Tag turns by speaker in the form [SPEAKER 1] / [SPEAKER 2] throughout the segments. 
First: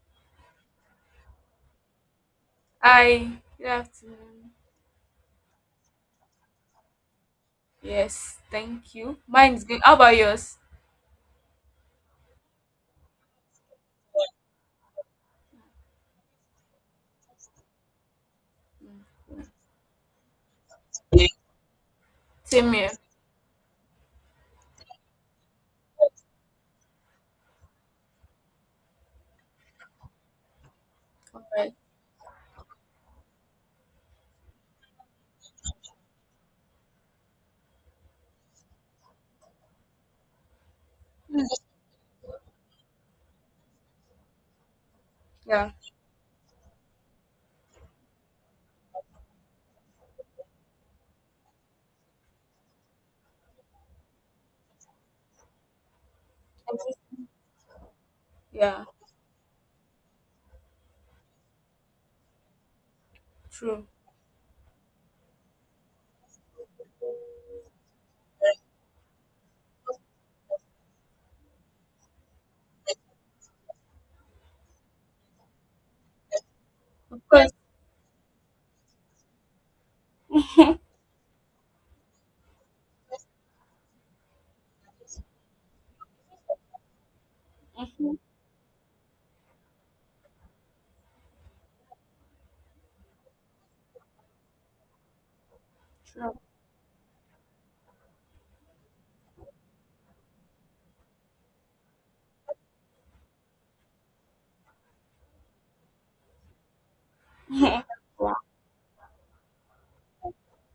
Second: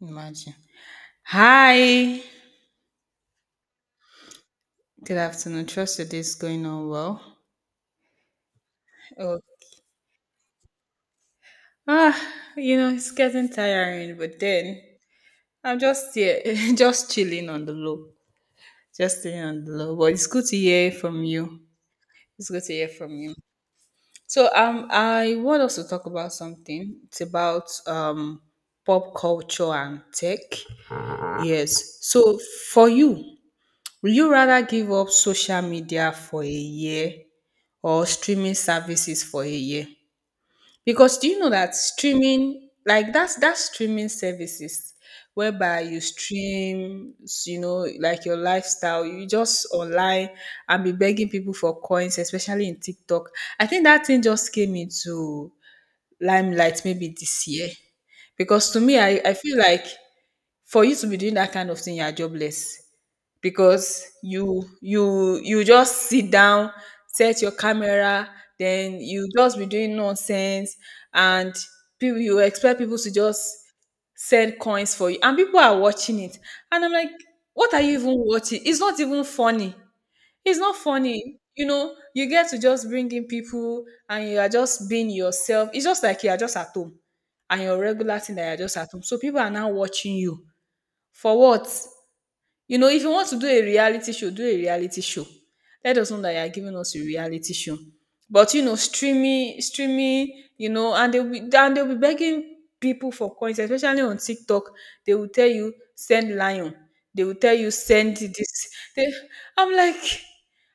[SPEAKER 1] Imagine. Hi.
[SPEAKER 2] Hi, good afternoon.
[SPEAKER 1] Good afternoon. Trust your day is going on well.
[SPEAKER 2] Yes, thank you.
[SPEAKER 1] Oh,
[SPEAKER 2] Mine is good. How about yours?
[SPEAKER 1] ah, you know, it's getting tiring, but then I'm just here, just chilling on the low.
[SPEAKER 2] Mm.
[SPEAKER 1] Just chilling on the low. But it's good to hear from you. It's good
[SPEAKER 2] Same
[SPEAKER 1] to hear
[SPEAKER 2] here.
[SPEAKER 1] from you. So I want us to talk about something. It's about pop culture and tech.
[SPEAKER 2] All right.
[SPEAKER 1] Yes. So for you, will you rather give up social media for a year or streaming services for a year because do you know that streaming like that's streaming services
[SPEAKER 2] Yeah.
[SPEAKER 1] whereby you stream you know like your lifestyle you just online and be begging people for coins especially in TikTok. I think that thing just came into limelight maybe this year. Because to
[SPEAKER 2] Yeah.
[SPEAKER 1] me, I feel like for you to be doing that kind of thing, you're jobless.
[SPEAKER 2] True.
[SPEAKER 1] Because you just sit down, set your camera, then you just be doing nonsense and people you expect people to just send coins for you. And people are watching it. And I'm like,
[SPEAKER 2] Of course.
[SPEAKER 1] what are you even watching? It's not even funny. It's not funny. You know, you get to just bring in people and you are just being yourself. It's just like you are just at home and your regular thing that you're just at home. So people are now watching you. For what? You know, if you want to do a reality show, do a reality show. Let us know that
[SPEAKER 2] True.
[SPEAKER 1] you are giving us a reality show. But you know, streaming, streaming, you know, and they'll be begging people for coins, especially on TikTok. They will tell you send lion. They will tell you send
[SPEAKER 2] I'll,
[SPEAKER 1] this. They, I'm like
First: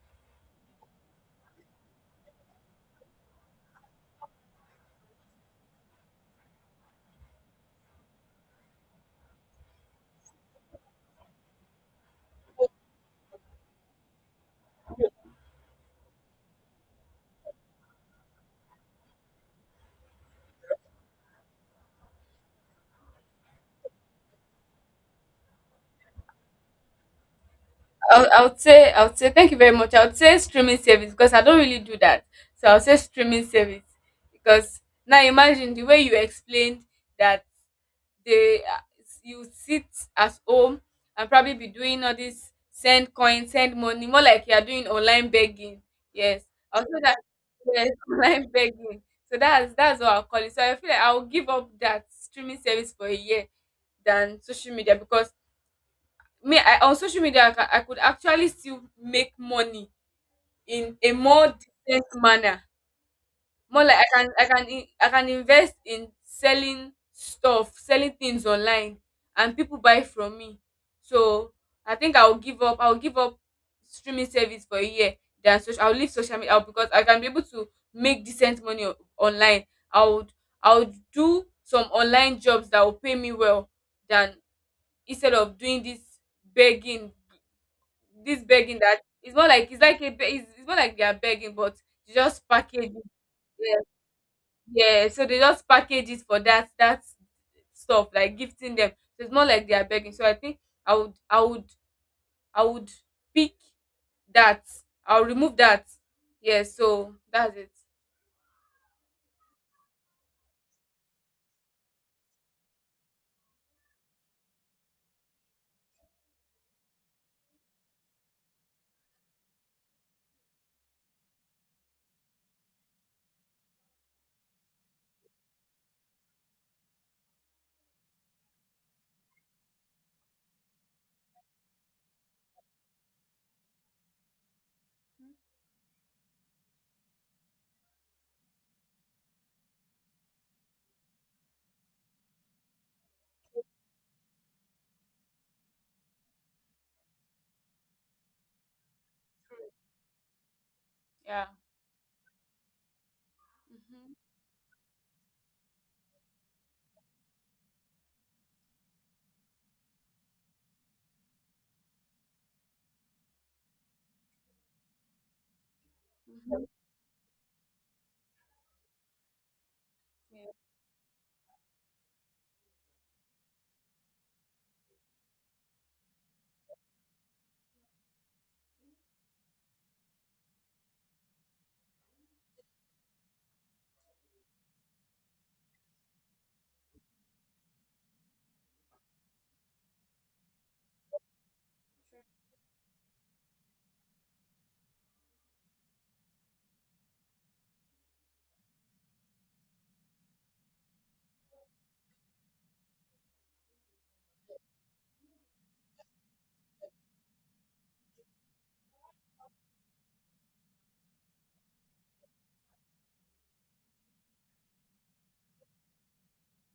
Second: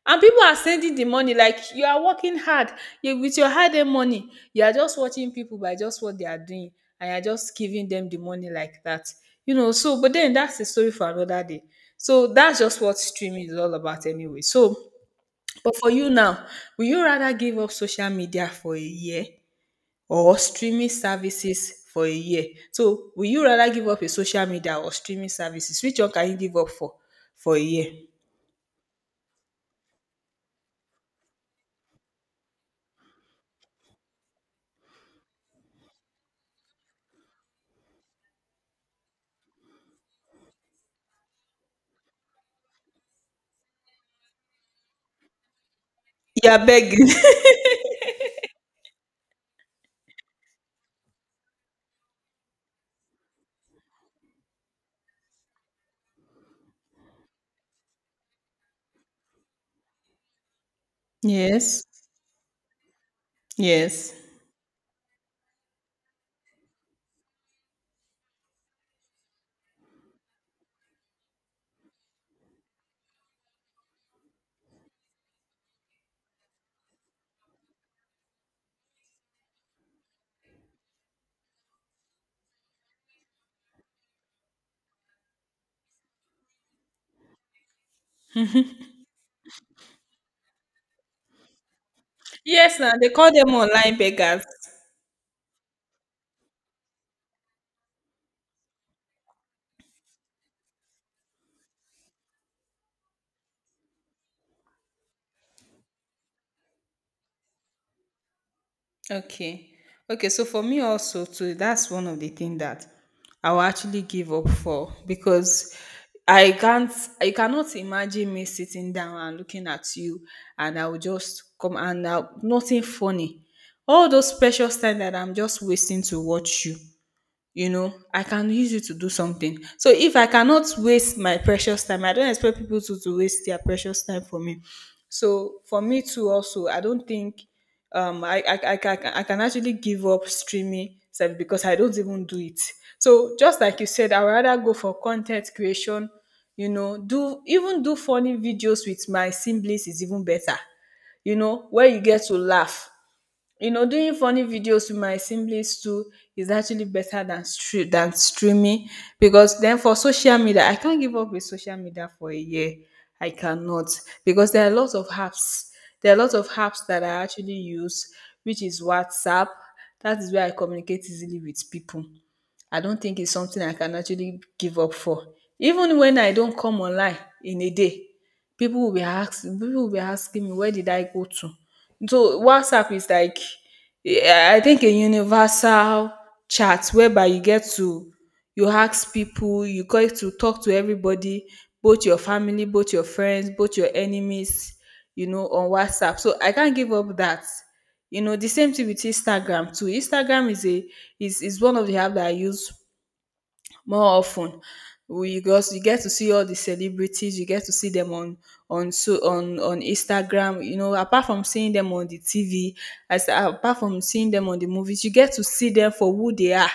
[SPEAKER 1] and people are sending the money like you are working hard. You with your hard earned money, you are just watching people by just what they are doing, and you're just giving them the money like that. You know, so but then that's the story for another day. So that's just what streaming is all about anyway. So but for you now, will you rather give up social media for a year or streaming services for a year? So will you rather give up your social media or streaming services? Which one can you give up for a year?
[SPEAKER 2] I'll say thank you very much. I'll say streaming service because I don't really do that. So I'll say streaming service because now imagine the way you explained that they you sit at home and probably be doing all this send coin, send money, more like you are doing online begging. Yes,
[SPEAKER 1] You are
[SPEAKER 2] I'll say
[SPEAKER 1] begging.
[SPEAKER 2] that. Yes, online begging. So that's what I'll call it. So I feel like I'll give up that streaming service for a year than social media, because me I, on social media I could actually still make money in a more
[SPEAKER 1] Yes.
[SPEAKER 2] decent manner, more like I
[SPEAKER 1] Yes.
[SPEAKER 2] can I can in- I can invest in selling stuff, selling things online, and people buy from me. So I think I'll give up streaming service for a year than social I'll leave social media out, because I can be able to make decent money online. I would I would do some online jobs that will pay me well than instead of doing this begging, this begging that, it's more like it's like a be- it's more like they are begging, but you just
[SPEAKER 1] Yes,
[SPEAKER 2] package
[SPEAKER 1] now
[SPEAKER 2] it.
[SPEAKER 1] they call them online beggars.
[SPEAKER 2] Yeah, so they just package it for that stuff, like gifting them. So it's more like they are begging. So I think I would I would I would pick that. I'll remove that. Yeah, so that's it.
[SPEAKER 1] Okay. Okay, so for me also too, that's one of the things that I will actually give up for because I can't I cannot imagine me sitting down and looking at you and I will just come and now nothing funny. All those precious time that I'm just wasting to watch you. You know I can use it to do something. So if I cannot waste my precious time I don't expect people to waste their precious time for me. So for me too also I don't think I can actually give up streaming service because I don't even do it. So just like you said I would rather go for content creation, you know, do even do funny videos with my siblings is even better, you
[SPEAKER 2] Yeah.
[SPEAKER 1] know, where you get to laugh. You know
[SPEAKER 2] Mhm.
[SPEAKER 1] doing funny videos with my siblings too is actually better than than streaming. Because then for social media I can't give up with social media for a year. I cannot because there are lots of apps. There are lots of
[SPEAKER 2] Mhm.
[SPEAKER 1] apps that I actually use, which is WhatsApp. That is
[SPEAKER 2] Yeah,
[SPEAKER 1] where I communicate easily with people. I don't think it's something I can actually give up for. Even when I don't come online in a day, people will be asking me where did I go to? So WhatsApp is like I think a universal chat whereby you get to you ask people, you get to talk to everybody, both your family, both your friends, both your enemies, you know, on WhatsApp. So I can't give up that. You know, the same thing with Instagram too. Instagram is a is one of the app that I use more often, we because you get to see all the celebrities. You get to see them on so on Instagram, you know, apart from seeing them on the TV, as apart from seeing them on the movies, you get to see them for who they are.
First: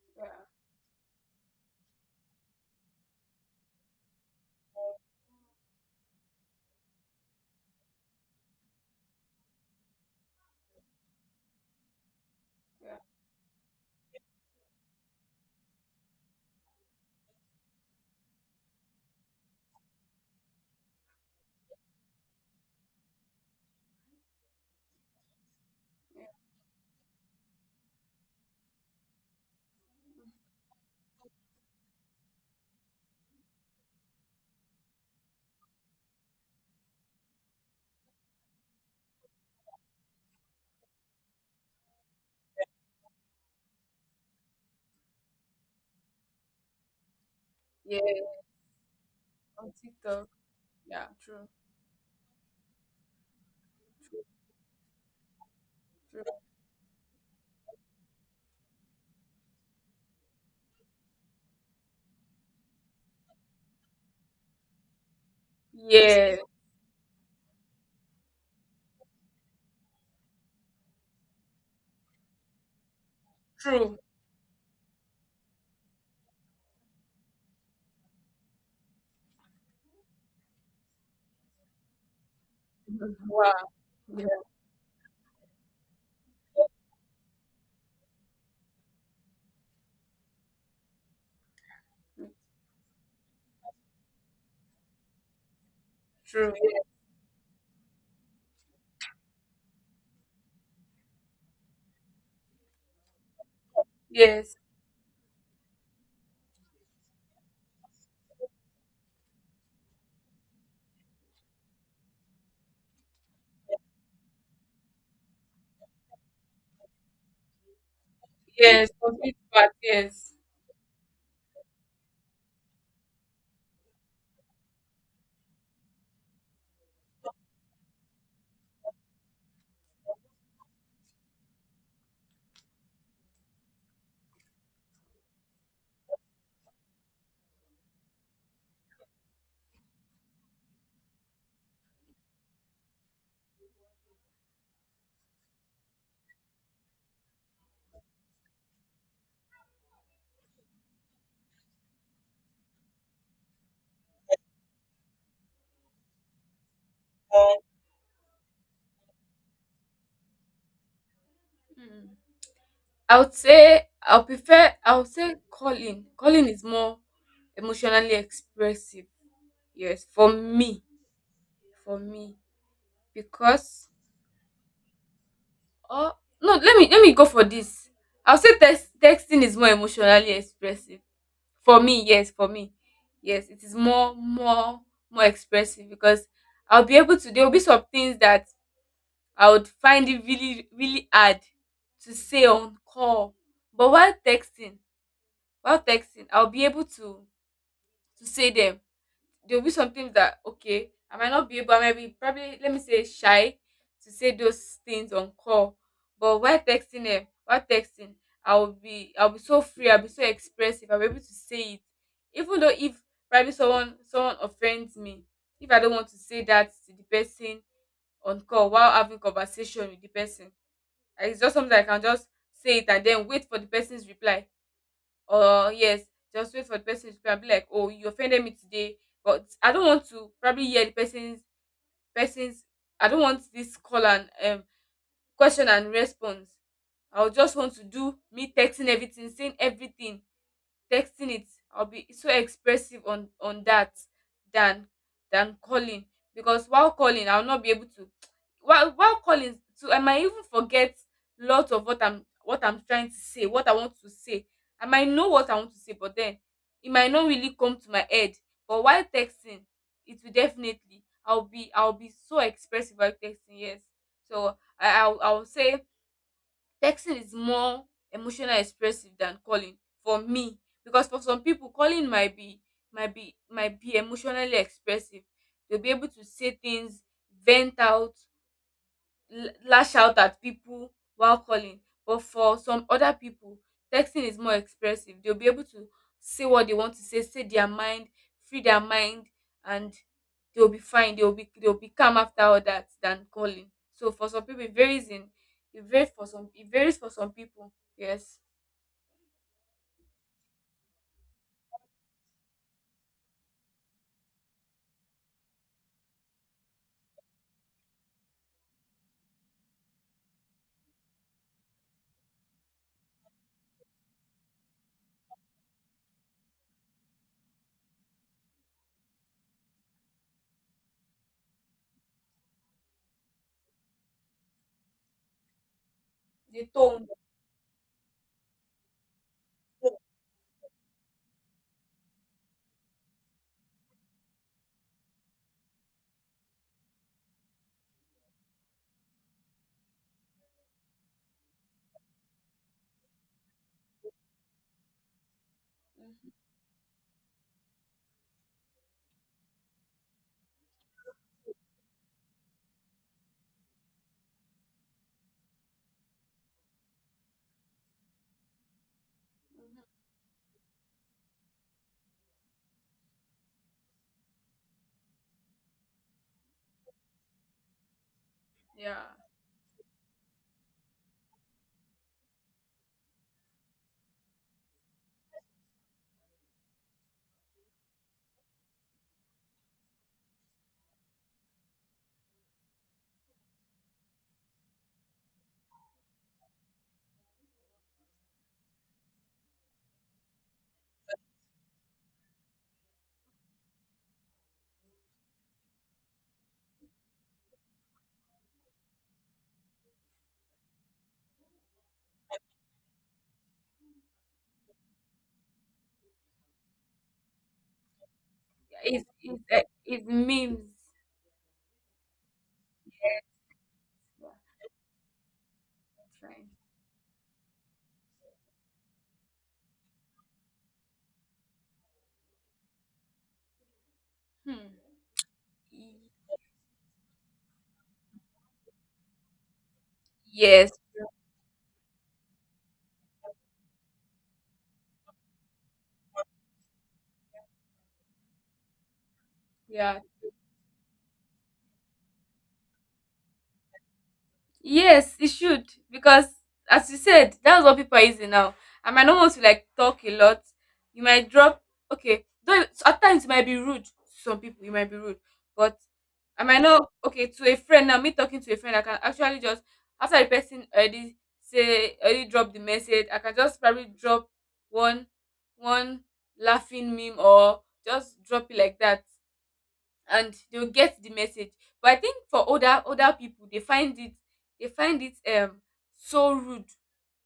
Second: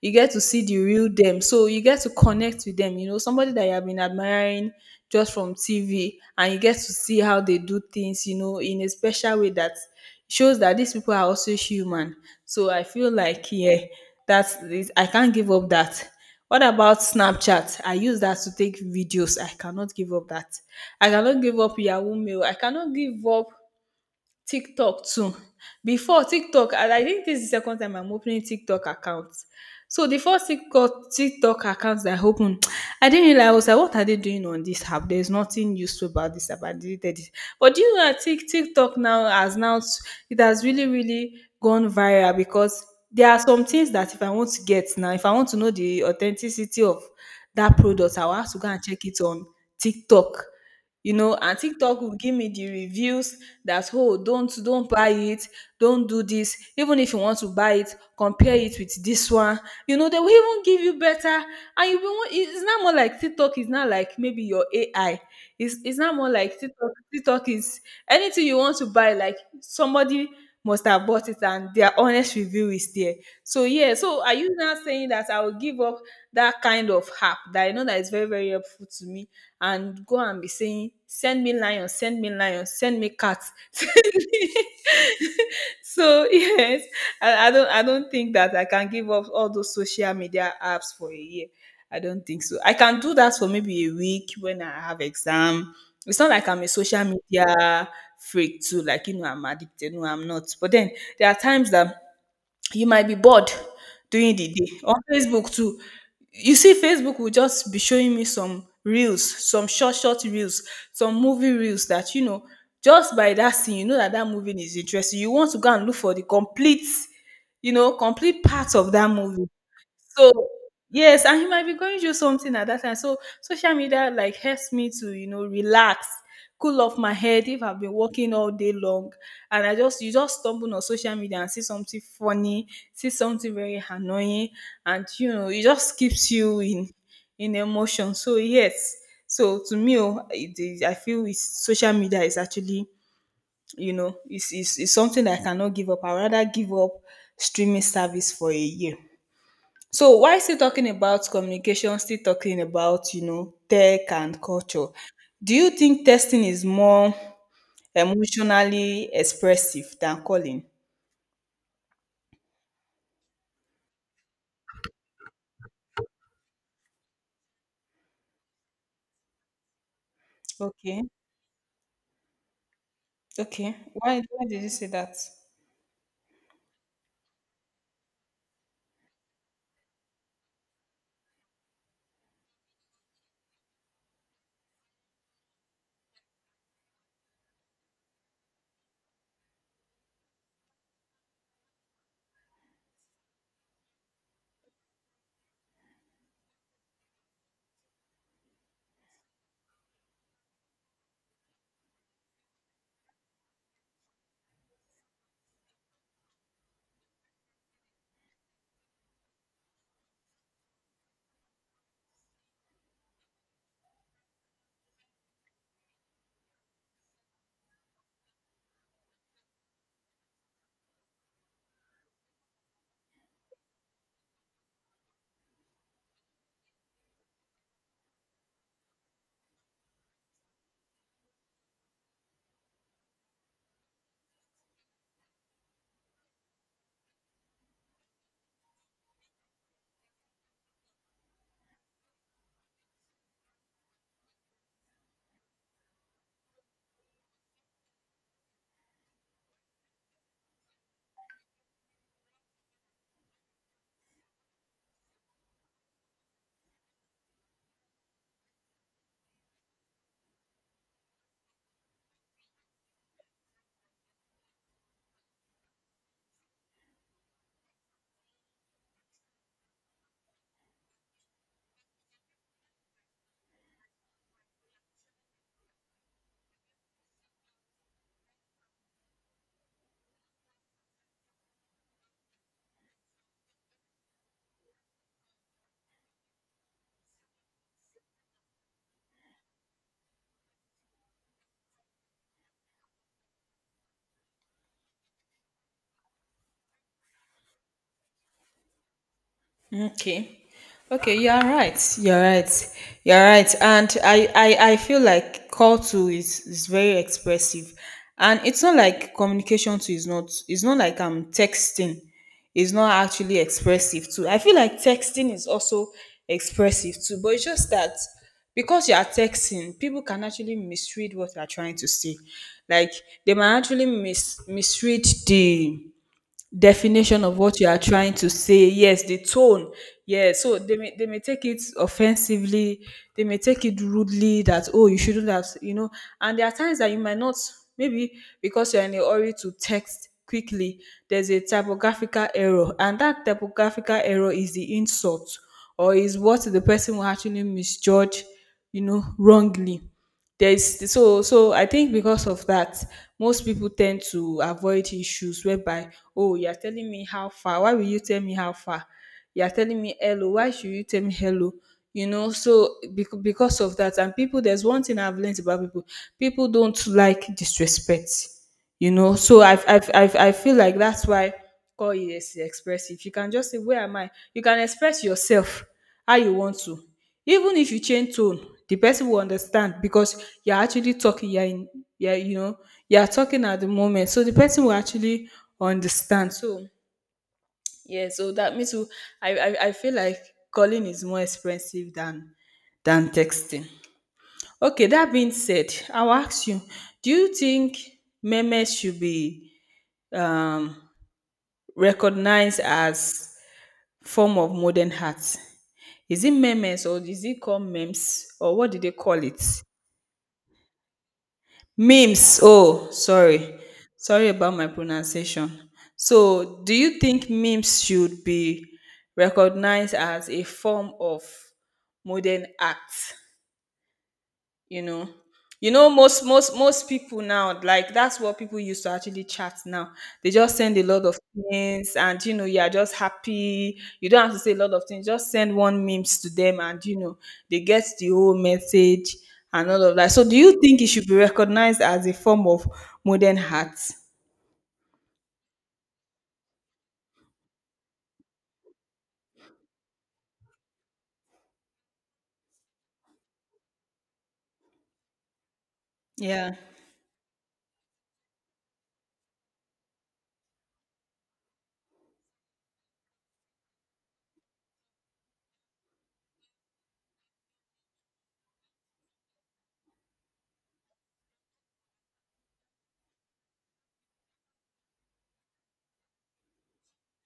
[SPEAKER 1] You
[SPEAKER 2] yeah,
[SPEAKER 1] get to see the real them, so you get to connect with them. You know somebody that you have been admiring just from TV, and you get to see how they do things, you know, in a special way that shows that these people are also human. So I
[SPEAKER 2] yeah,
[SPEAKER 1] feel like, yeah, that's it. I can't give up that. What about Snapchat? I use that to take videos. I cannot give up that. I cannot give up Yahoo Mail. I cannot give up TikTok too. Before
[SPEAKER 2] yeah.
[SPEAKER 1] TikTok, and I think this is the second time I'm opening TikTok account. So the first TikTok account that I opened, I didn't realize. I was like, what are they doing on this app? There's nothing useful about this app. I deleted it. But do you know that TikTok now it has really, really gone viral because there are some things that if I want to get now, if I want to know the authenticity of that
[SPEAKER 2] Yeah,
[SPEAKER 1] product, I'll have to go and check it on
[SPEAKER 2] on TikTok.
[SPEAKER 1] TikTok.
[SPEAKER 2] Yeah,
[SPEAKER 1] You know,
[SPEAKER 2] true,
[SPEAKER 1] and TikTok will give me the reviews that oh don't buy it, don't do
[SPEAKER 2] true.
[SPEAKER 1] this. Even if you want to buy it, compare it with this one. You know they will even give you better and you will it's not more like TikTok is not like maybe your AI. It's not more
[SPEAKER 2] Yeah,
[SPEAKER 1] like TikTok is anything you want to buy, like somebody must have bought it and their honest review is there. So yeah,
[SPEAKER 2] true.
[SPEAKER 1] so are you now saying that I will give up that kind of app that I know that is very, very helpful to me and go and be saying, send me lion, send me lion, send me
[SPEAKER 2] Mhm.
[SPEAKER 1] cat.
[SPEAKER 2] Wow. Yeah,
[SPEAKER 1] So yes, I don't I don't think that I can give up all those social media apps for a year. I don't think so. I can do that for maybe a week when I have exam. It's not like
[SPEAKER 2] true.
[SPEAKER 1] I'm a social media freak too, like you know, I'm addicted. No, I'm not. But then there are times that you might be bored during the
[SPEAKER 2] Yes,
[SPEAKER 1] day on Facebook too. You see Facebook will just be showing me some reels, some short reels, some movie reels that you know just by that scene you know that that movie is interesting. You want to go and look for the complete, you know, complete part
[SPEAKER 2] yes,
[SPEAKER 1] of that
[SPEAKER 2] complete
[SPEAKER 1] movie.
[SPEAKER 2] part, yes.
[SPEAKER 1] So yes, and he might be going through something at that time. So social media like helps me to, you know, relax, cool off my head if I've been working all day long and I just you just stumble on social media and see something funny, see something very annoying, and you know, it just keeps you in emotion. So yes. So to me, oh, I feel social media is actually, you know, it's something that I cannot give up. I rather give up streaming service for a year. So while still talking about communication, still talking about, you know, tech and culture, do you think testing is more emotionally expressive than calling?
[SPEAKER 2] Mm. I would say I would prefer I would say calling. Calling is more emotionally expressive. Yes, for me,
[SPEAKER 1] Okay.
[SPEAKER 2] for me,
[SPEAKER 1] Okay.
[SPEAKER 2] because
[SPEAKER 1] Why did you say that?
[SPEAKER 2] oh no, let me go for this. I'll say texting is more emotionally expressive for me. Yes, for me, yes, it is more expressive because I'll be able to. There will be some things that I would find it really really hard to say on call, but while texting, I'll be able to say them. There'll be some things that, okay, I might not be able, I might be probably, let me say, shy to say those things on call. But while texting, I'll be so free, I'll be so expressive, I'll be able to say it. Even though, if probably someone offends me, if I don't want to say that to the person on call while having conversation with the person, it's just something I can just say it and then wait for the person's reply, or, yes, just wait for the person to probably, like, oh, you offended me today, but I don't want to probably hear the person's. I don't want this call and, question and response. I would just want to do me texting everything, saying everything, texting it. I'll be so expressive on that than than calling, because while calling I'll not be able to while calling to, I might even forget lot of what I'm trying to say, what I want to say. I might know what I want to say but then it might not really come to my head, but while texting it will definitely, I'll be so expressive while texting, yes. So I'll say texting is more emotional expressive than calling for me, because for some people calling might be might be emotionally expressive. They'll be able to say things, vent out, lash out at people while calling, but for some other people texting is more expressive. They'll be able to say what they want to say, say their mind, free their mind, and they'll be fine, they'll be calm after all that than calling. So for some people it varies in, it varies for some people, yes.
[SPEAKER 1] Okay. Okay, you're right. You're right. You're right. And I feel like call to is very expressive. And it's not like communication to is not it's not like I'm texting. It's not actually expressive too. I feel like texting is also expressive too, but it's just that because you are texting, people can actually misread what you're trying to say. Like they might actually misread the
[SPEAKER 2] The tone.
[SPEAKER 1] definition of what you are trying to say. Yes, the tone, yeah. So they may take it offensively. They may take it rudely, that oh, you shouldn't have, and there are times that you might not, maybe, because you're in a hurry to text quickly, there's a typographical error, and that typographical error is the insult or is what the person will actually misjudge, you know, wrongly. There's so so I think because of that, most people tend to avoid issues whereby, oh, you're telling me how far, why will you tell me how far, you're telling me hello, why should you tell me hello, you know. So because of that, and people, there's one thing I've learned about people: people don't like disrespect. You
[SPEAKER 2] Yeah,
[SPEAKER 1] know, so I feel like that's why call is expressive. You can just say where am I, you can express yourself how you want to. Even if you change tone, the person will understand because you're actually talking, you're in, you're, you're talking at the moment. So the person will actually understand. So, yeah, so that means I feel like calling is more expensive than texting. Okay, that being said, I'll ask you, do you think memes should be um, recognized as form of modern art? Is it memes or is it called memes or what do they
[SPEAKER 2] it
[SPEAKER 1] call it?
[SPEAKER 2] it it means.
[SPEAKER 1] Memes. Oh, sorry. Sorry
[SPEAKER 2] Yeah,
[SPEAKER 1] about my pronunciation.
[SPEAKER 2] that's right.
[SPEAKER 1] So, do you think memes should be recognized as a form of modern art? You
[SPEAKER 2] Hmm.
[SPEAKER 1] know,
[SPEAKER 2] Y-
[SPEAKER 1] most people now, like, that's what people used to actually chat now. They just
[SPEAKER 2] yes
[SPEAKER 1] send a lot of things, and you know, you're just happy, you don't have to say a lot of things, just send one memes to them and you know, they get the whole message and all of
[SPEAKER 2] yeah.
[SPEAKER 1] that. So do you think it should be recognized as a form of modern art?
[SPEAKER 2] Yes, it should, because as you said, that's what people are using now. I might not want to like talk a lot. You might drop, okay. Though, so at times you might be rude to some people, you might be rude. But I
[SPEAKER 1] Yeah.
[SPEAKER 2] might not, okay, to a friend now, me talking to a friend, I can actually just, after the person already say, already drop the message, I can just probably drop one one laughing meme or just drop it like that, and they'll get the message. But I think for older people, they find it, they find it um so rude.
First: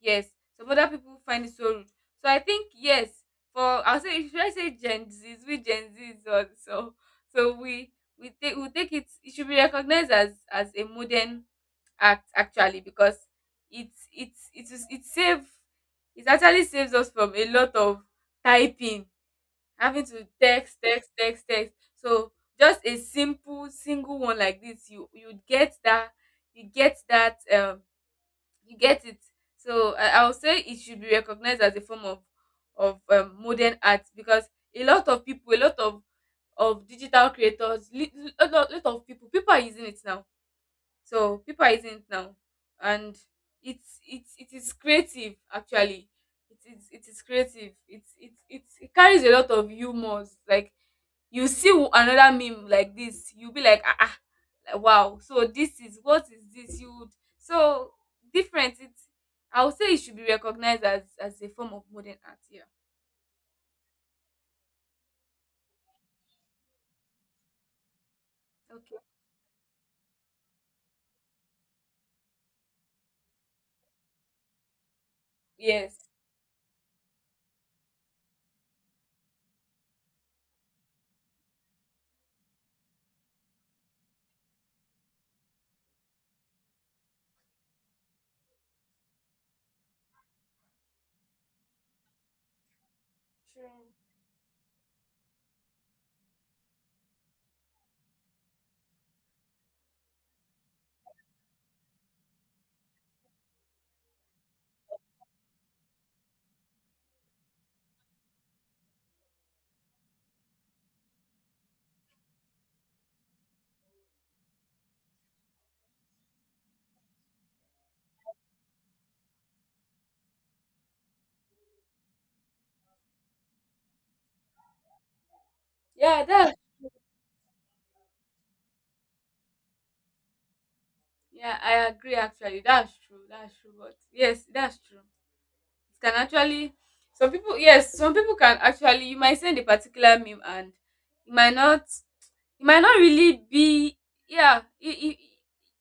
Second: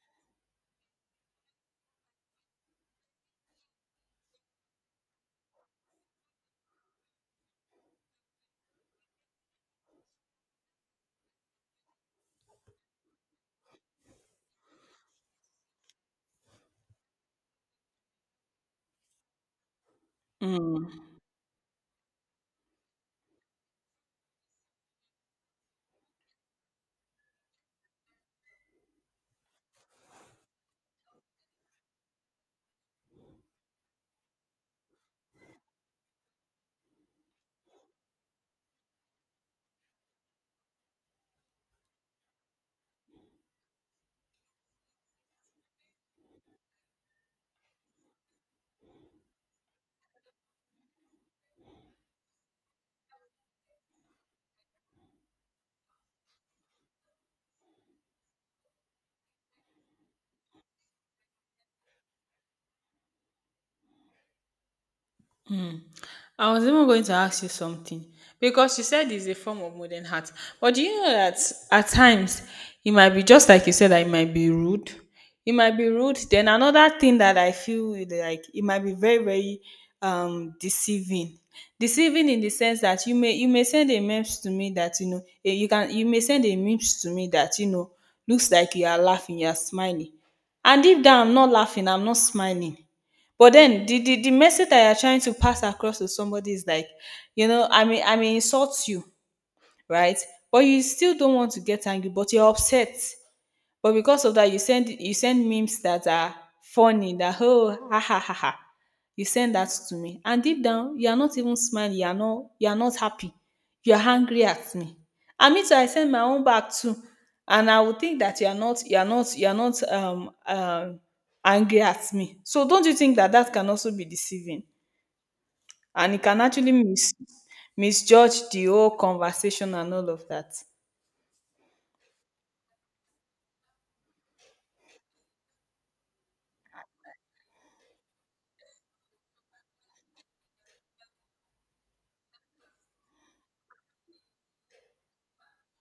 [SPEAKER 2] Yes, some other people find it so rude. So I think, yes, for I'll say should I say Gen Z's, we Gen Z's also. So we take it. It should be recognized as a modern act, actually, because it's it is it save it actually saves us from a lot of typing, having to text
[SPEAKER 1] Mm.
[SPEAKER 2] text text text, so just a simple single one like this, you get that, you get that um you get it. So I would say it should be recognized as a form of, modern art, because a lot of people a lot of digital creators, a lot of people are using it now. So people are eating it now, and it is creative, actually. It is creative. It carries a lot of humors. Like, you see another meme like this, you'll be like, ah, ah, like, wow. So this is, what is this? You would, so different. It's I would say it should be recognized as a form of modern art. Yeah.
[SPEAKER 1] I was even going to ask you something because you
[SPEAKER 2] Okay.
[SPEAKER 1] said it's a form of modern art. But do you know that at times it might be, just like you said, that it might be rude. It might be
[SPEAKER 2] Yes.
[SPEAKER 1] rude. Then another thing that I feel is like it might be very very deceiving. Deceiving in the sense that you may send a message to me that, you know, eh, you can, you may send a message to me that, you know, looks like you are laughing, you are smiling, and if that, I'm not laughing, I'm not smiling, but then the message that you're trying to pass across to somebody is like, you know, I mean, I may insult you, right? But you still don't want to get angry, but you're upset. But because of that, you send memes that are funny, that oh ha ha ha ha. You send that to me. And deep down, you are not even smiling, you are not happy. You are angry at me. And me too, I send my own back too. And I would think that you are not you are not you are not angry at me. So don't you think that that can also be deceiving? And it
[SPEAKER 2] Yeah.
[SPEAKER 1] can
[SPEAKER 2] That.
[SPEAKER 1] actually misjudge the whole conversation and all of that.
[SPEAKER 2] Yeah. I agree. Actually, that's true. That's true. But yes, that's true. It can actually, some people, yes, some people can actually, you might send a particular meme, and it might not really be. Yeah,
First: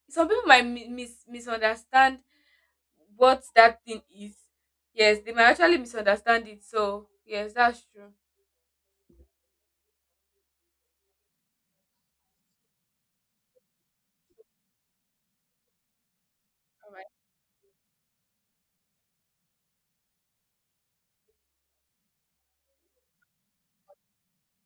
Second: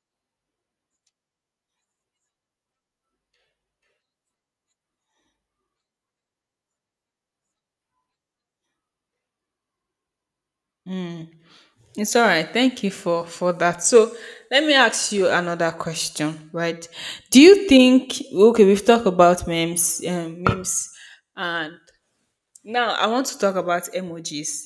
[SPEAKER 2] some people might misunderstand what that thing is. Yes, they might actually misunderstand it. So yes, that's true.
[SPEAKER 1] It's all right. Thank you for that. So let me ask you another question, right?
[SPEAKER 2] All right,
[SPEAKER 1] Do you think, okay? We've talked about memes, memes, and now I want to talk about emojis.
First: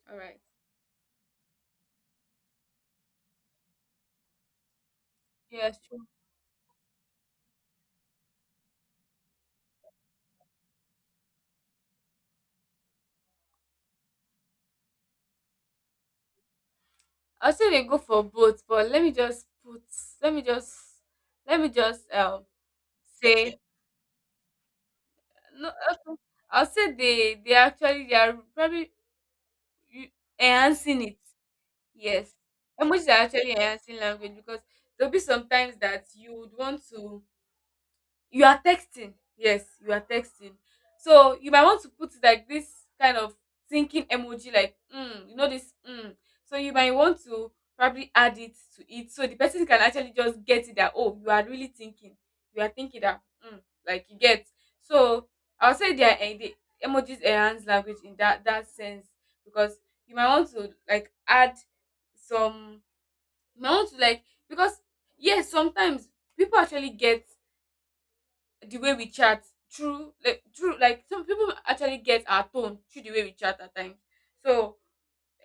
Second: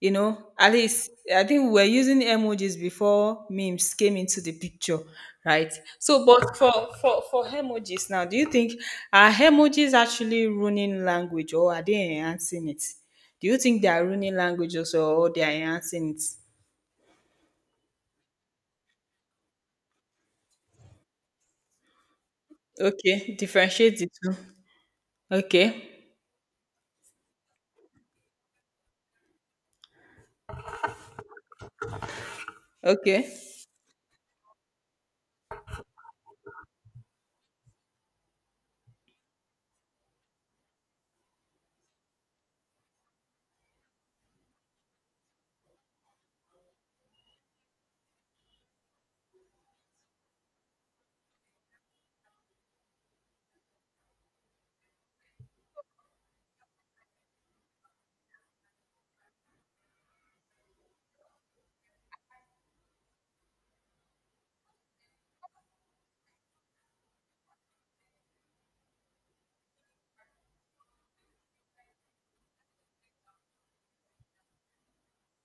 [SPEAKER 1] You
[SPEAKER 2] all
[SPEAKER 1] know,
[SPEAKER 2] right.
[SPEAKER 1] at least I think we were using emojis before memes came into the picture, right?
[SPEAKER 2] Yes, true.
[SPEAKER 1] So, but for for emojis now, do you think, are emojis actually ruining language or are they enhancing it? Do you think they are ruining languages or they are enhancing it?
[SPEAKER 2] I'll say they go for both, but let me just put. Let me just. Let me just
[SPEAKER 1] Okay,
[SPEAKER 2] say,
[SPEAKER 1] differentiate the two.
[SPEAKER 2] no.
[SPEAKER 1] Okay,
[SPEAKER 2] Okay. I'll say they actually they are probably you enhancing it. Yes. Emojis are
[SPEAKER 1] okay,
[SPEAKER 2] actually enhancing language, because there'll be sometimes that you would want to you are texting, yes, you are texting, so you might want to put like this kind of thinking emoji, like mm, you know, this mm. So you might want to probably add it to it, so the person can actually just get it that, oh, you are really thinking, you are thinking that, mm, like, you get. So I would say they are, the emojis enhance language in that sense, because you might want to, like, add some, you might want to like because yes, sometimes people actually get the way we chat through, like, some people actually get our tone through the way we chat at times. So,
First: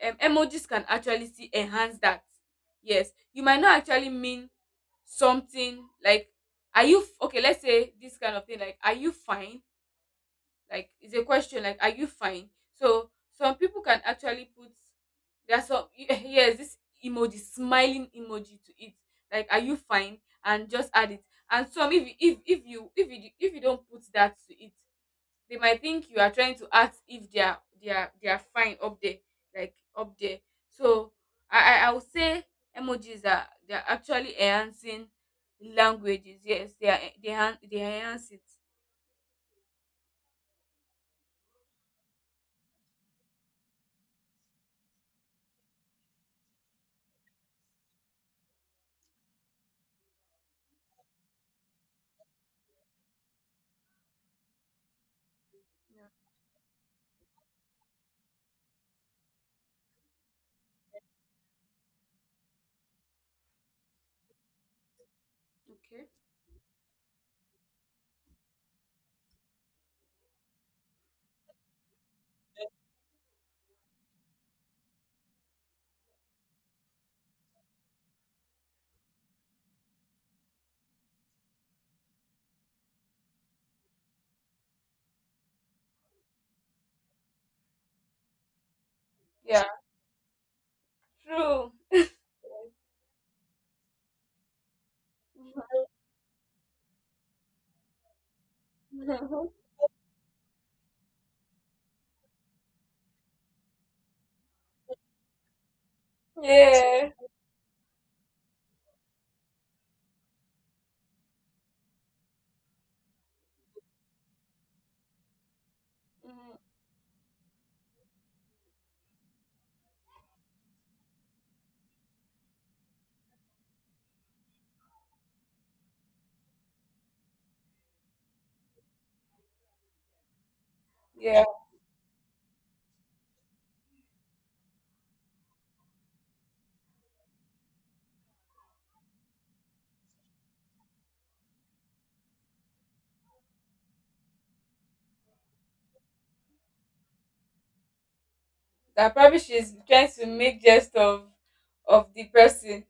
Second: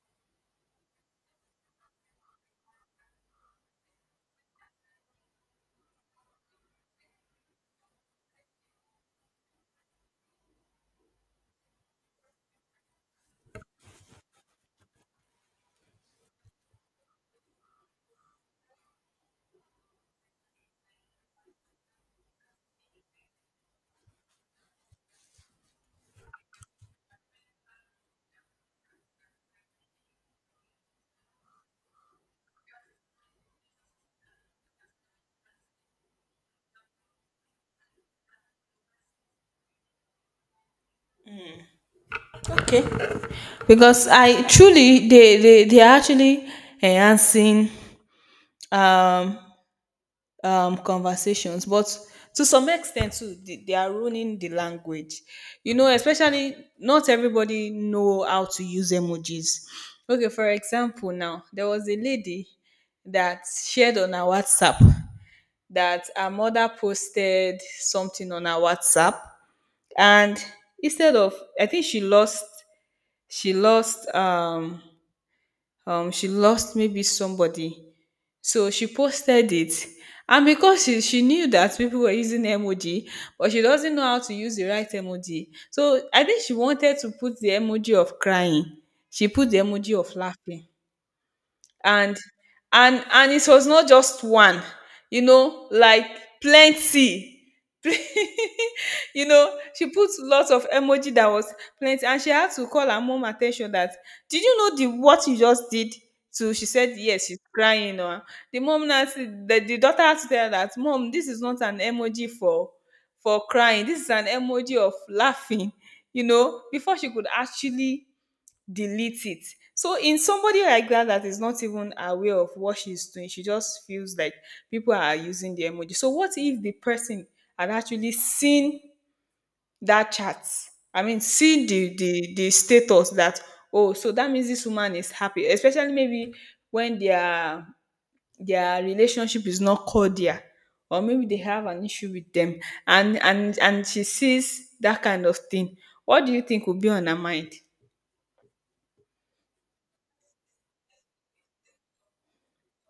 [SPEAKER 2] emojis can actually see enhance that. Yes, you might not actually mean something like, okay, let's say this kind of thing like, are you fine? Like, it's a question, like, are you fine? So some people can actually put, there are some, yes, this emoji, smiling emoji to it, like, are you fine? And just add it. And some, if you, if you don't put that to it, they might think you are trying to ask if they are fine up there, like up there. So I would say emojis are, they are actually enhancing languages, yes they are, they enhance it.
[SPEAKER 1] okay. Because I truly, they are actually enhancing um conversations, but to some extent too, they are ruining the language. You know,
[SPEAKER 2] Yeah.
[SPEAKER 1] especially not everybody know how to use emojis. Okay, for example, now there was a lady that shared on her WhatsApp that
[SPEAKER 2] Okay.
[SPEAKER 1] her mother posted something on her WhatsApp, and instead of, I think she lost, she lost um she lost maybe somebody, so she posted it, and because she knew that people were using emoji, but she doesn't know how to use the right emoji, so I think she wanted to put the emoji of crying, she put the
[SPEAKER 2] Yeah.
[SPEAKER 1] emoji of laughing.
[SPEAKER 2] True.
[SPEAKER 1] And and it was not just one, you know, like plenty, you
[SPEAKER 2] Mhm.
[SPEAKER 1] know, she put lots of emoji that was plenty, and she had to call her mom attention that, did you know the what you just did? So she said
[SPEAKER 2] Yeah.
[SPEAKER 1] yes she's crying, or the mom now the, daughter had to tell her that mom, this is not an emoji for crying, this is an emoji of laughing, you
[SPEAKER 2] Mm.
[SPEAKER 1] know, before she could actually delete it. So in somebody like that, that is not even aware of what she's doing, she just feels like people are using the emoji. So what if the person had actually seen that chat? I mean,
[SPEAKER 2] Yeah.
[SPEAKER 1] seen the status that oh, so that means this woman is happy, especially maybe when their relationship is not cordial, or maybe they have an issue with them, and she sees that kind of thing, what do you think will be on her mind?
[SPEAKER 2] That probably she's trying to make jest of the person.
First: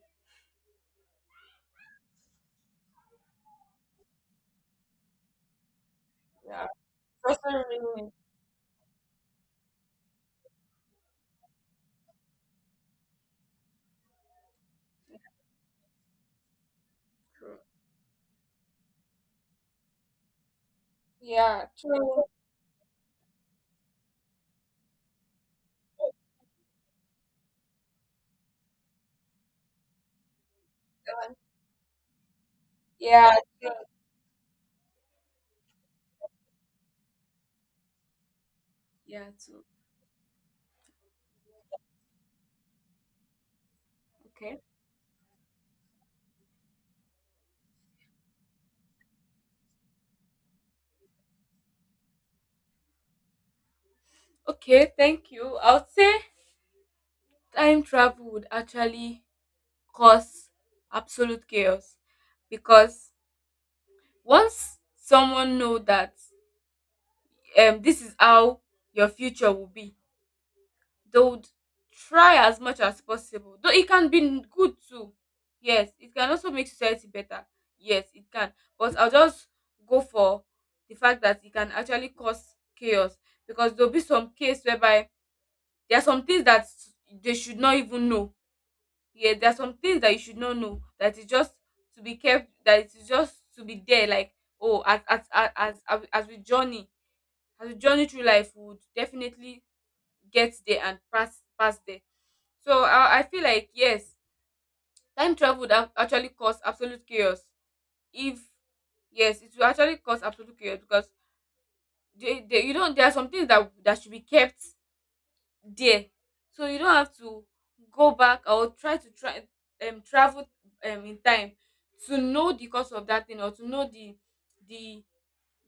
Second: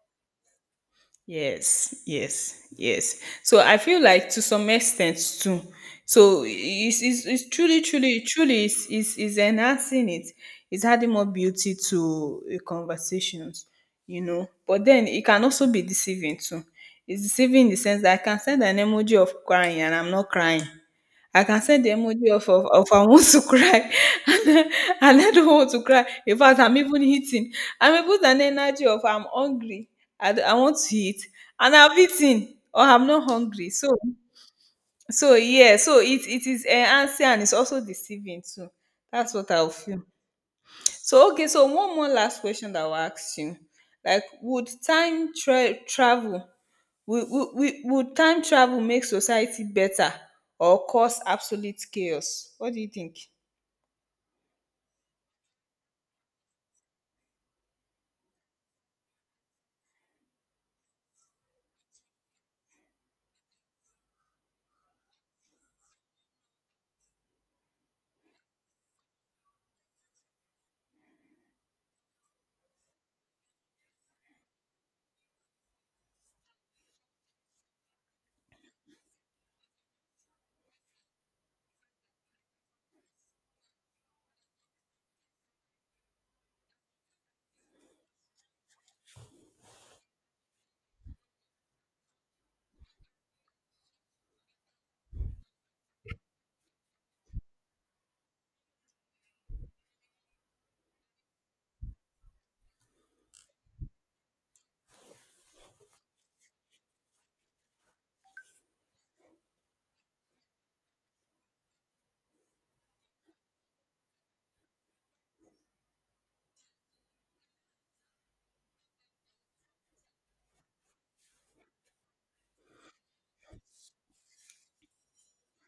[SPEAKER 1] Yes, yes, yes. So I feel like, to some extent too. So
[SPEAKER 2] Yeah. It's
[SPEAKER 1] it's
[SPEAKER 2] also
[SPEAKER 1] truly,
[SPEAKER 2] really
[SPEAKER 1] truly, truly is enhancing it. It's adding more beauty to a conversations, you know. But then it can also be deceiving too. It's
[SPEAKER 2] true.
[SPEAKER 1] deceiving in the sense that I can send an emoji of crying and I'm not crying. I can
[SPEAKER 2] Yeah,
[SPEAKER 1] send the
[SPEAKER 2] true.
[SPEAKER 1] emoji of of I want to cry and I don't want to cry. In fact, I'm even eating. I am put an energy of I'm hungry. I want to eat, and I've eaten, or I'm not
[SPEAKER 2] Yeah,
[SPEAKER 1] hungry.
[SPEAKER 2] true.
[SPEAKER 1] So so yeah, so it is enhancing and it's also deceiving too.
[SPEAKER 2] Yeah,
[SPEAKER 1] That's what
[SPEAKER 2] true.
[SPEAKER 1] I'll feel. So okay, so one more last question that I'll ask you. Like,
[SPEAKER 2] Okay.
[SPEAKER 1] would time tra- travel will, will time travel make society better or cause absolute chaos? What do you think?
[SPEAKER 2] Okay, thank you. I would say time travel would actually cause absolute chaos, because once someone know that, this is how your future will be, they would try as much as possible, though it can be good too, yes, it can also make society better, yes, it can, but I'll just go for the fact that it can actually cause chaos, because there'll be some case whereby there are some things that they should not even know. Yeah, there are some things that you should not know, that is just to be kept, that it is just to be there, like, oh, as we journey through life, we would definitely get there and pass there. So I feel like, yes, time travel would have actually cause absolute chaos. If, yes, it will actually cause absolute chaos, because they you don't there are some things that should be kept there, so you don't have to go back, or try to try travel in time to know the cause of that thing, or to know the, the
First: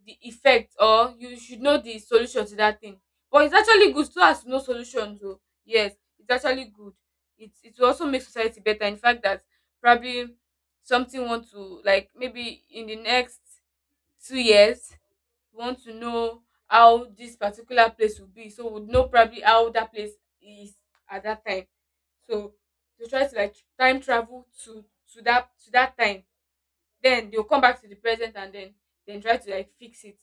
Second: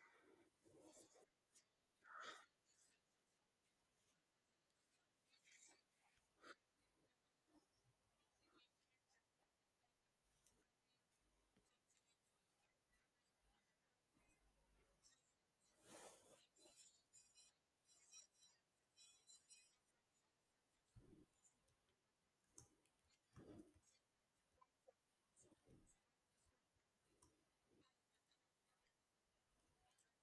[SPEAKER 2] the effect, or you should know the solution to that thing. But it's actually good, so as to know solutions, oh. Yes, it's actually good. It will also make society better. In fact that, probably, something want to like, maybe in the next 2 years we want to know how this particular place will be. So we'd know probably how that place is at that time. So to try to like time travel to that time. Then they'll come back to the present, and then try to like fix it.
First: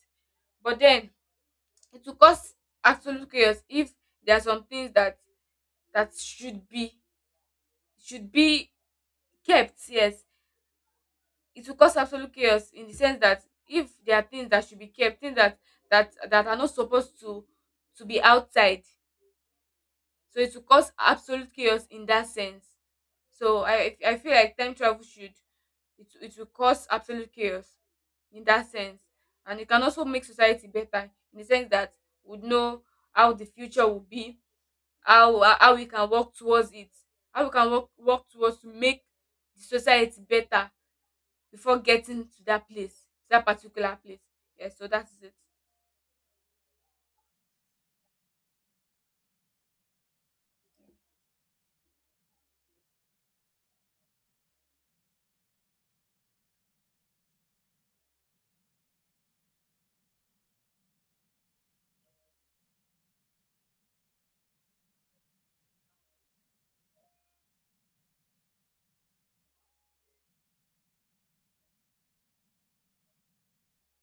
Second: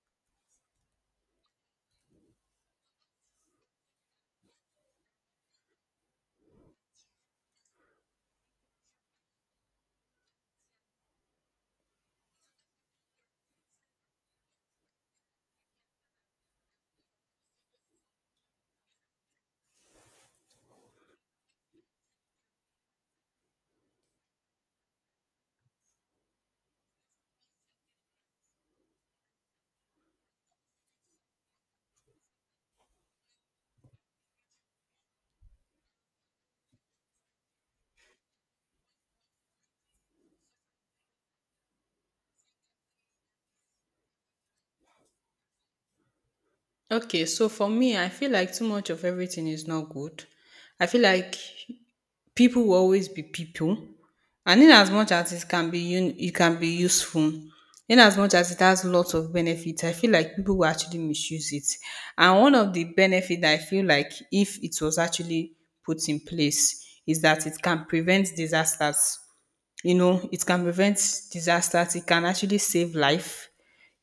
[SPEAKER 2] But then, it will cause absolute chaos if there are some things that should be, should be kept. Yes, it will cause absolute chaos in the sense that if there are things that should be kept, things that are not supposed to be outside, so it will cause absolute chaos in that sense. So I feel like time travel should, it will cause absolute chaos in that sense, and it can also make society better in the sense that we know how the future will be, how, how we can work towards it, how we can work towards to make the society better before getting to that place, that particular place. Yeah, so that is it.
[SPEAKER 1] Okay, so for me, I feel like too much of everything is not good. I feel like people will always be people, and in as much as it can be it can be useful, in as much as it has lots of benefits, I feel like people will actually misuse it. And one of the benefits I feel like, if it was actually put in place, is that it can prevent disasters, you know, it can prevent disasters, it can actually save life,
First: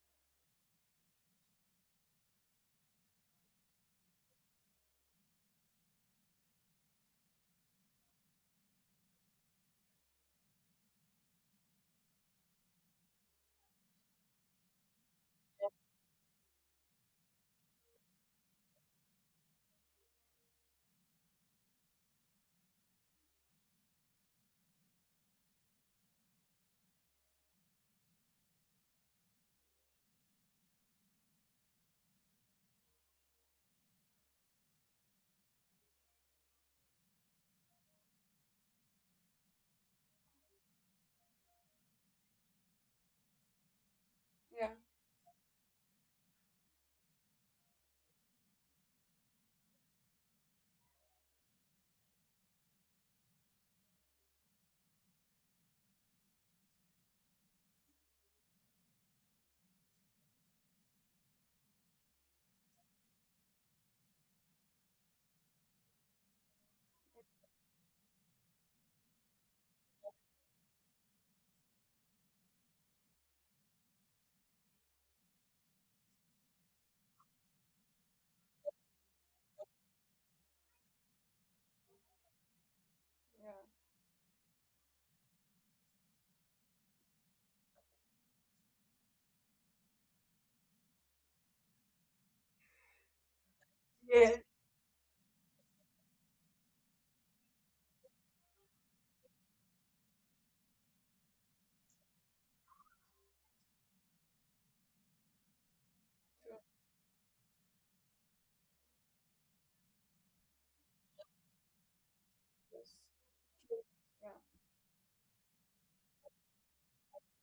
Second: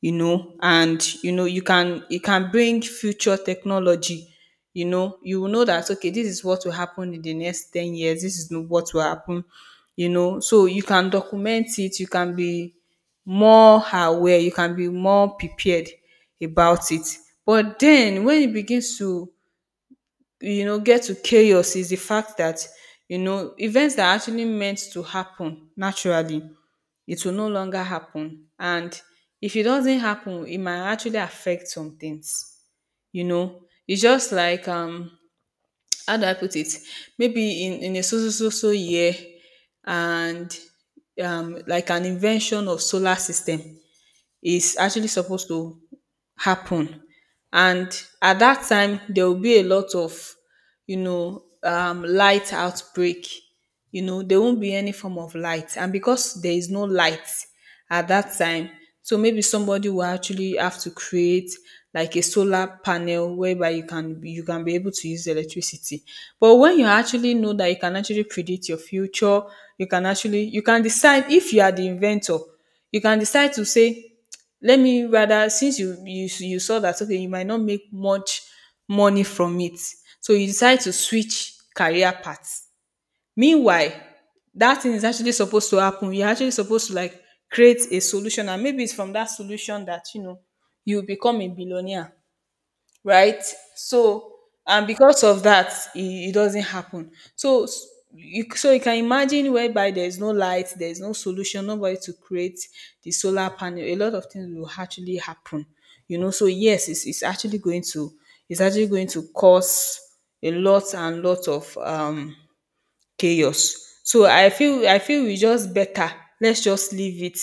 [SPEAKER 1] you know. And you know, you can, it can bring future technology. You know, you will know that okay, this is what will happen in the next 10 years, this is no, what will happen, you know. So you can document it, you can be more aware, you can be more prepared about it. But then when it begins to, you know, get to chaos is the fact that, you know, events that are actually meant to happen naturally, it will no longer happen, and if it doesn't happen it might actually affect some things, you know. It's just like how do I put it, maybe in a so year, and like an invention of solar system
[SPEAKER 2] Yeah.
[SPEAKER 1] is actually supposed to happen. And at that time, there will be a lot of, light outbreak. You know, there won't be any form of light. And because there is no light at that time, so maybe somebody will actually have to create like a solar panel whereby you can, you can be able to use electricity. But when you actually know that you can actually predict your future, you can actually, you can decide, if you are the inventor, you can decide to say let me rather, since you saw that okay, you might not make much money from it, so you decide to switch career paths. Meanwhile, that thing is actually supposed to happen, you're actually supposed to like create a solution, and maybe it's from that solution that, you know, you become a billionaire, right? So
[SPEAKER 2] Yes.
[SPEAKER 1] and because of that, it doesn't happen. So you, so you can imagine whereby there's no light, there's no solution, nobody to create the solar panel. A lot of things will actually happen, you know. So yes, it's actually going to, it's actually going to cause a lot and lot of
[SPEAKER 2] Yes.
[SPEAKER 1] chaos. So
[SPEAKER 2] Yeah.
[SPEAKER 1] I feel, I feel we just better, let's just leave it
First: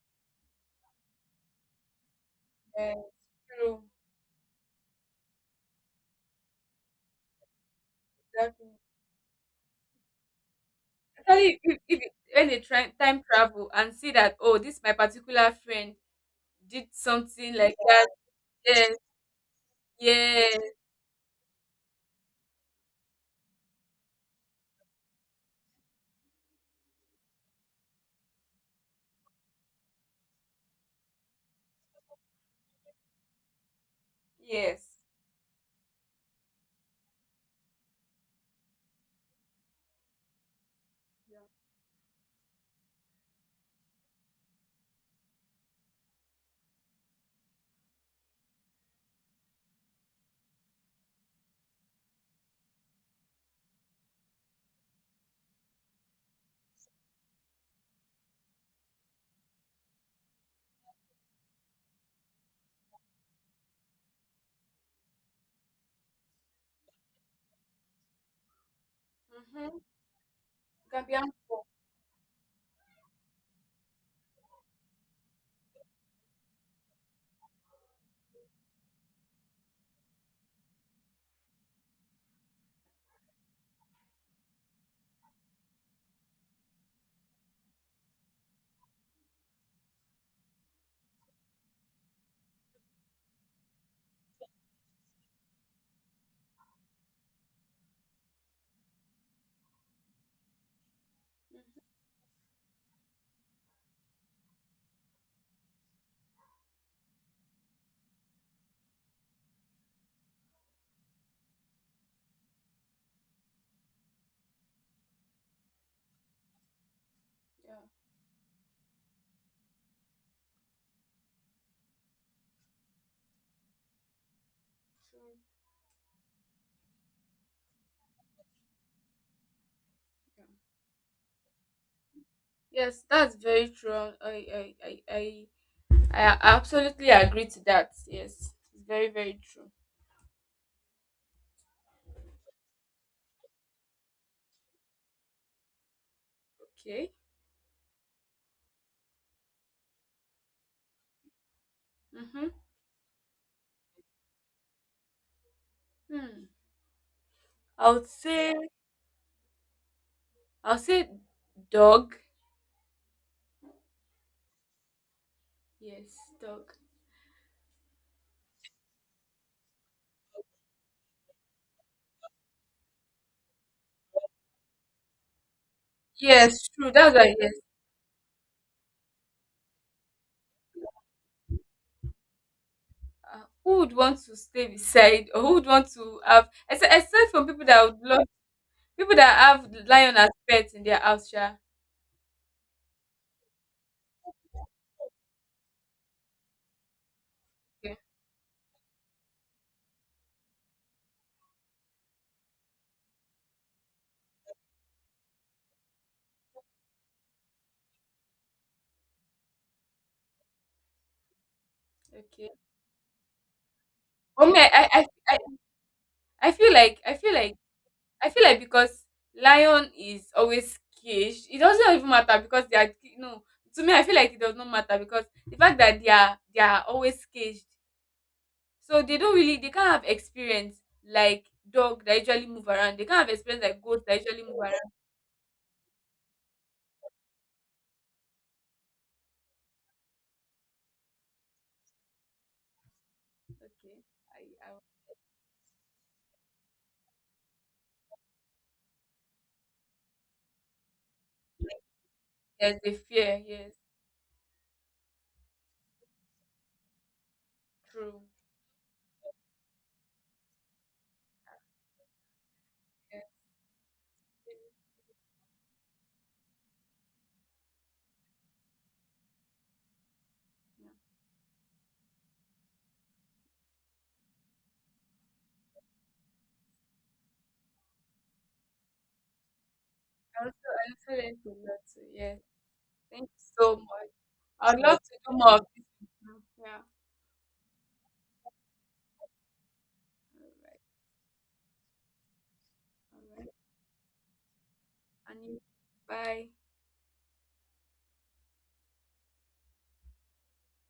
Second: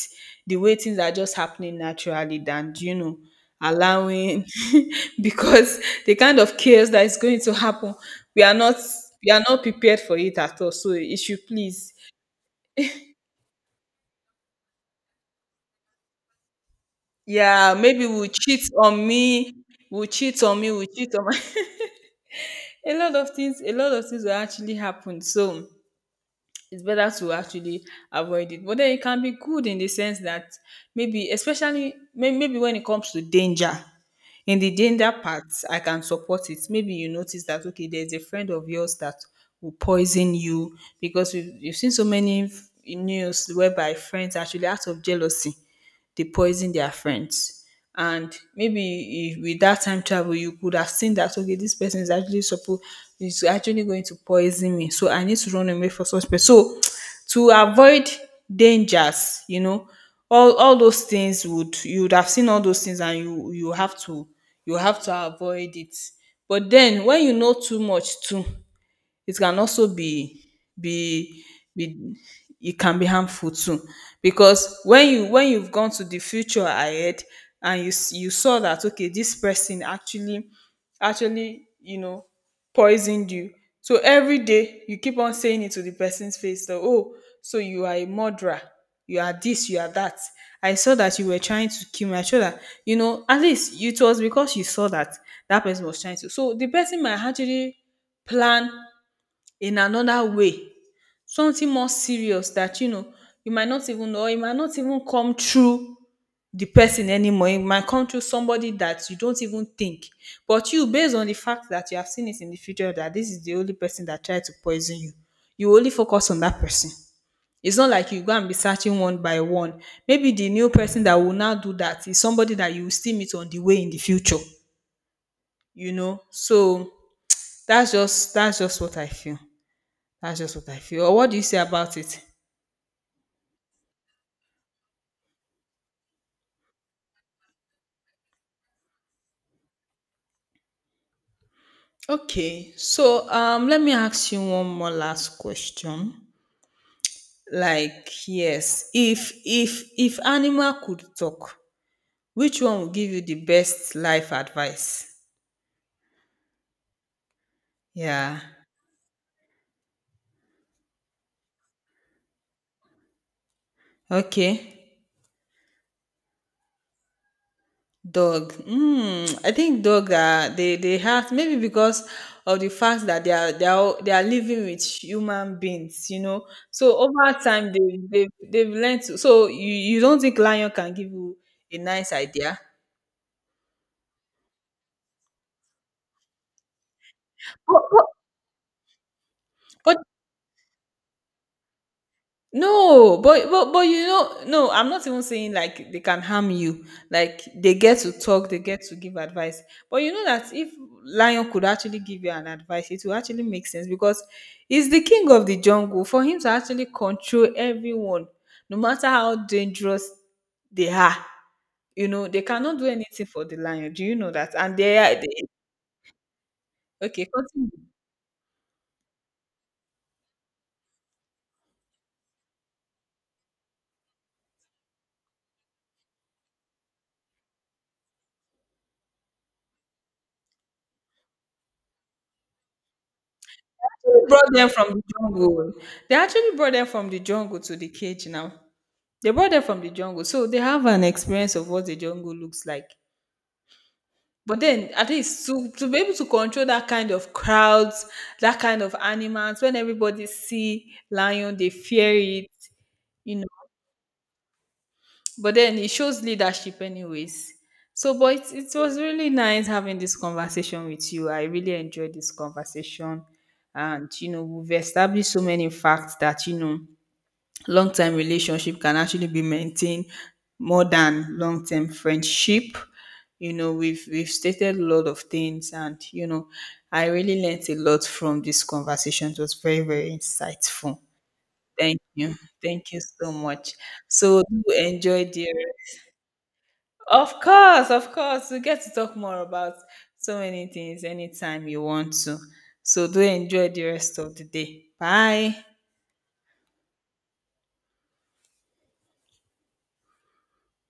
[SPEAKER 1] the way things are just happening naturally than, you
[SPEAKER 2] And
[SPEAKER 1] know,
[SPEAKER 2] true.
[SPEAKER 1] allowing because the kind of chaos that is going to happen, we are not,
[SPEAKER 2] Exactly.
[SPEAKER 1] we are not prepared for it at all. So it should
[SPEAKER 2] Actually,
[SPEAKER 1] please,
[SPEAKER 2] if you- when they try time travel and see that, oh, this my particular friend did something,
[SPEAKER 1] yeah,
[SPEAKER 2] like, yeah,
[SPEAKER 1] maybe
[SPEAKER 2] that,
[SPEAKER 1] will cheat
[SPEAKER 2] yes,
[SPEAKER 1] on me,
[SPEAKER 2] yes,
[SPEAKER 1] will cheat on my a lot of things, a lot of things will actually happen, so it's better to actually avoid it. But then it can be good in the sense that, maybe, especially maybe when it comes to danger, in the
[SPEAKER 2] yes.
[SPEAKER 1] danger part, I can support it. Maybe you notice that okay, there's a friend of yours that will poison you, because
[SPEAKER 2] Yeah.
[SPEAKER 1] we've, you've seen so many news whereby friends, actually out of jealousy, they poison their friends. And maybe if, with that time travel, you could have seen that okay, this person is actually supposed is actually going to poison me, so I need to run away for such person. So to avoid dangers, all those things would you would have seen all those things, and you have to you have to avoid it. But then when you know too much too it can
[SPEAKER 2] Mm-hmm.
[SPEAKER 1] also
[SPEAKER 2] Can be
[SPEAKER 1] be
[SPEAKER 2] harmful.
[SPEAKER 1] be it can be harmful too, because when you've gone to the future ahead and you saw that okay, this person actually, poisoned you. So every day you keep on saying it to the person's face that, oh, so you are a murderer, you are this, you are that, I saw that you were trying to kill me, I saw that, at least it was because you saw that that person was trying to. So the person might actually plan in another way, something more serious that, you might not even know, or it might not even come through the person anymore. It might come through somebody that you don't even think. But you, based on the fact that you have seen it in the future, that this is the only person that tried to poison you, you only focus on that person.
[SPEAKER 2] Yeah.
[SPEAKER 1] It's not like you go and be searching one by one. Maybe the new person that will now do that is somebody that you will still meet on the way in the future.
[SPEAKER 2] True.
[SPEAKER 1] You know, so that's just what I feel. That's
[SPEAKER 2] Yeah.
[SPEAKER 1] just what I feel. Or what do you say about it?
[SPEAKER 2] Yes, that's very true. I, I, I I absolutely agree to that. Yes, it's very very true.
[SPEAKER 1] Okay, so let me ask you one more last question.
[SPEAKER 2] Okay.
[SPEAKER 1] Like, yes, if animal could talk,
[SPEAKER 2] Mhm.
[SPEAKER 1] which one would give you the best life advice?
[SPEAKER 2] Hmm. I would
[SPEAKER 1] Yeah.
[SPEAKER 2] say I would say dog.
[SPEAKER 1] Okay.
[SPEAKER 2] Yes, dog.
[SPEAKER 1] Dog. Mm, I think dog, they have, maybe because of the fact that they are living with human beings, you know.
[SPEAKER 2] Yes, true.
[SPEAKER 1] So
[SPEAKER 2] That's
[SPEAKER 1] over
[SPEAKER 2] a yes.
[SPEAKER 1] time they've learned to. So you don't think lion can give you a nice idea?
[SPEAKER 2] Who would want to stay beside, or who would want to have? Except, from people
[SPEAKER 1] But,
[SPEAKER 2] that would
[SPEAKER 1] but,
[SPEAKER 2] love people that have
[SPEAKER 1] But
[SPEAKER 2] lion as pets in their house. Yeah.
[SPEAKER 1] but you know, no, I'm not even saying like they can harm you. Like they
[SPEAKER 2] Okay.
[SPEAKER 1] get to talk, they get to give advice. But you know that if lion could actually give you an advice, it will actually make sense because he's the king of the jungle. For him to actually control everyone, no matter how dangerous they are, you know, they
[SPEAKER 2] Okay.
[SPEAKER 1] cannot do anything for the lion. Do you know
[SPEAKER 2] For
[SPEAKER 1] that?
[SPEAKER 2] me,
[SPEAKER 1] And
[SPEAKER 2] I feel like I
[SPEAKER 1] okay,
[SPEAKER 2] feel like
[SPEAKER 1] continue.
[SPEAKER 2] I feel like because lion is always caged, it doesn't even matter because they are, no. To me, I feel like it does not matter because the fact that they are always caged, so they don't really they can't have experience like dog that usually move around. They can't have experience like goat that
[SPEAKER 1] They
[SPEAKER 2] usually
[SPEAKER 1] brought
[SPEAKER 2] move
[SPEAKER 1] them from
[SPEAKER 2] around.
[SPEAKER 1] the jungle. They actually brought them from the jungle to the cage now. They brought them from the jungle, so they have an experience of what the jungle looks like.
[SPEAKER 2] Okay, I,
[SPEAKER 1] But
[SPEAKER 2] I,
[SPEAKER 1] then, at least to be able to control that kind of crowds, that kind of animals, when everybody see lion, they fear it,
[SPEAKER 2] there's a
[SPEAKER 1] you
[SPEAKER 2] fear.
[SPEAKER 1] know.
[SPEAKER 2] Yes,
[SPEAKER 1] But then it shows leadership, anyways. So,
[SPEAKER 2] true.
[SPEAKER 1] but it was really nice having this conversation with you. I really enjoyed this conversation,
[SPEAKER 2] Yes.
[SPEAKER 1] and you know,
[SPEAKER 2] Yeah.
[SPEAKER 1] we've established so many facts that, you know, long term relationship can actually be maintained more than long term friendship. You know, we've stated a lot of things, and you know, I really learnt a lot from this conversation. It was very very
[SPEAKER 2] I also I
[SPEAKER 1] insightful.
[SPEAKER 2] also learned a lot. Too.
[SPEAKER 1] Thank you,
[SPEAKER 2] Yes,
[SPEAKER 1] thank you
[SPEAKER 2] thank
[SPEAKER 1] so
[SPEAKER 2] you
[SPEAKER 1] much.
[SPEAKER 2] so much.
[SPEAKER 1] So do
[SPEAKER 2] I'd love to
[SPEAKER 1] enjoy
[SPEAKER 2] do
[SPEAKER 1] the.
[SPEAKER 2] more of this. Yeah.
[SPEAKER 1] Of course, we get to talk more about so
[SPEAKER 2] All
[SPEAKER 1] many
[SPEAKER 2] right.
[SPEAKER 1] things anytime you want to. So do
[SPEAKER 2] All right.
[SPEAKER 1] enjoy the rest of the day.
[SPEAKER 2] And you.
[SPEAKER 1] Bye.
[SPEAKER 2] Bye.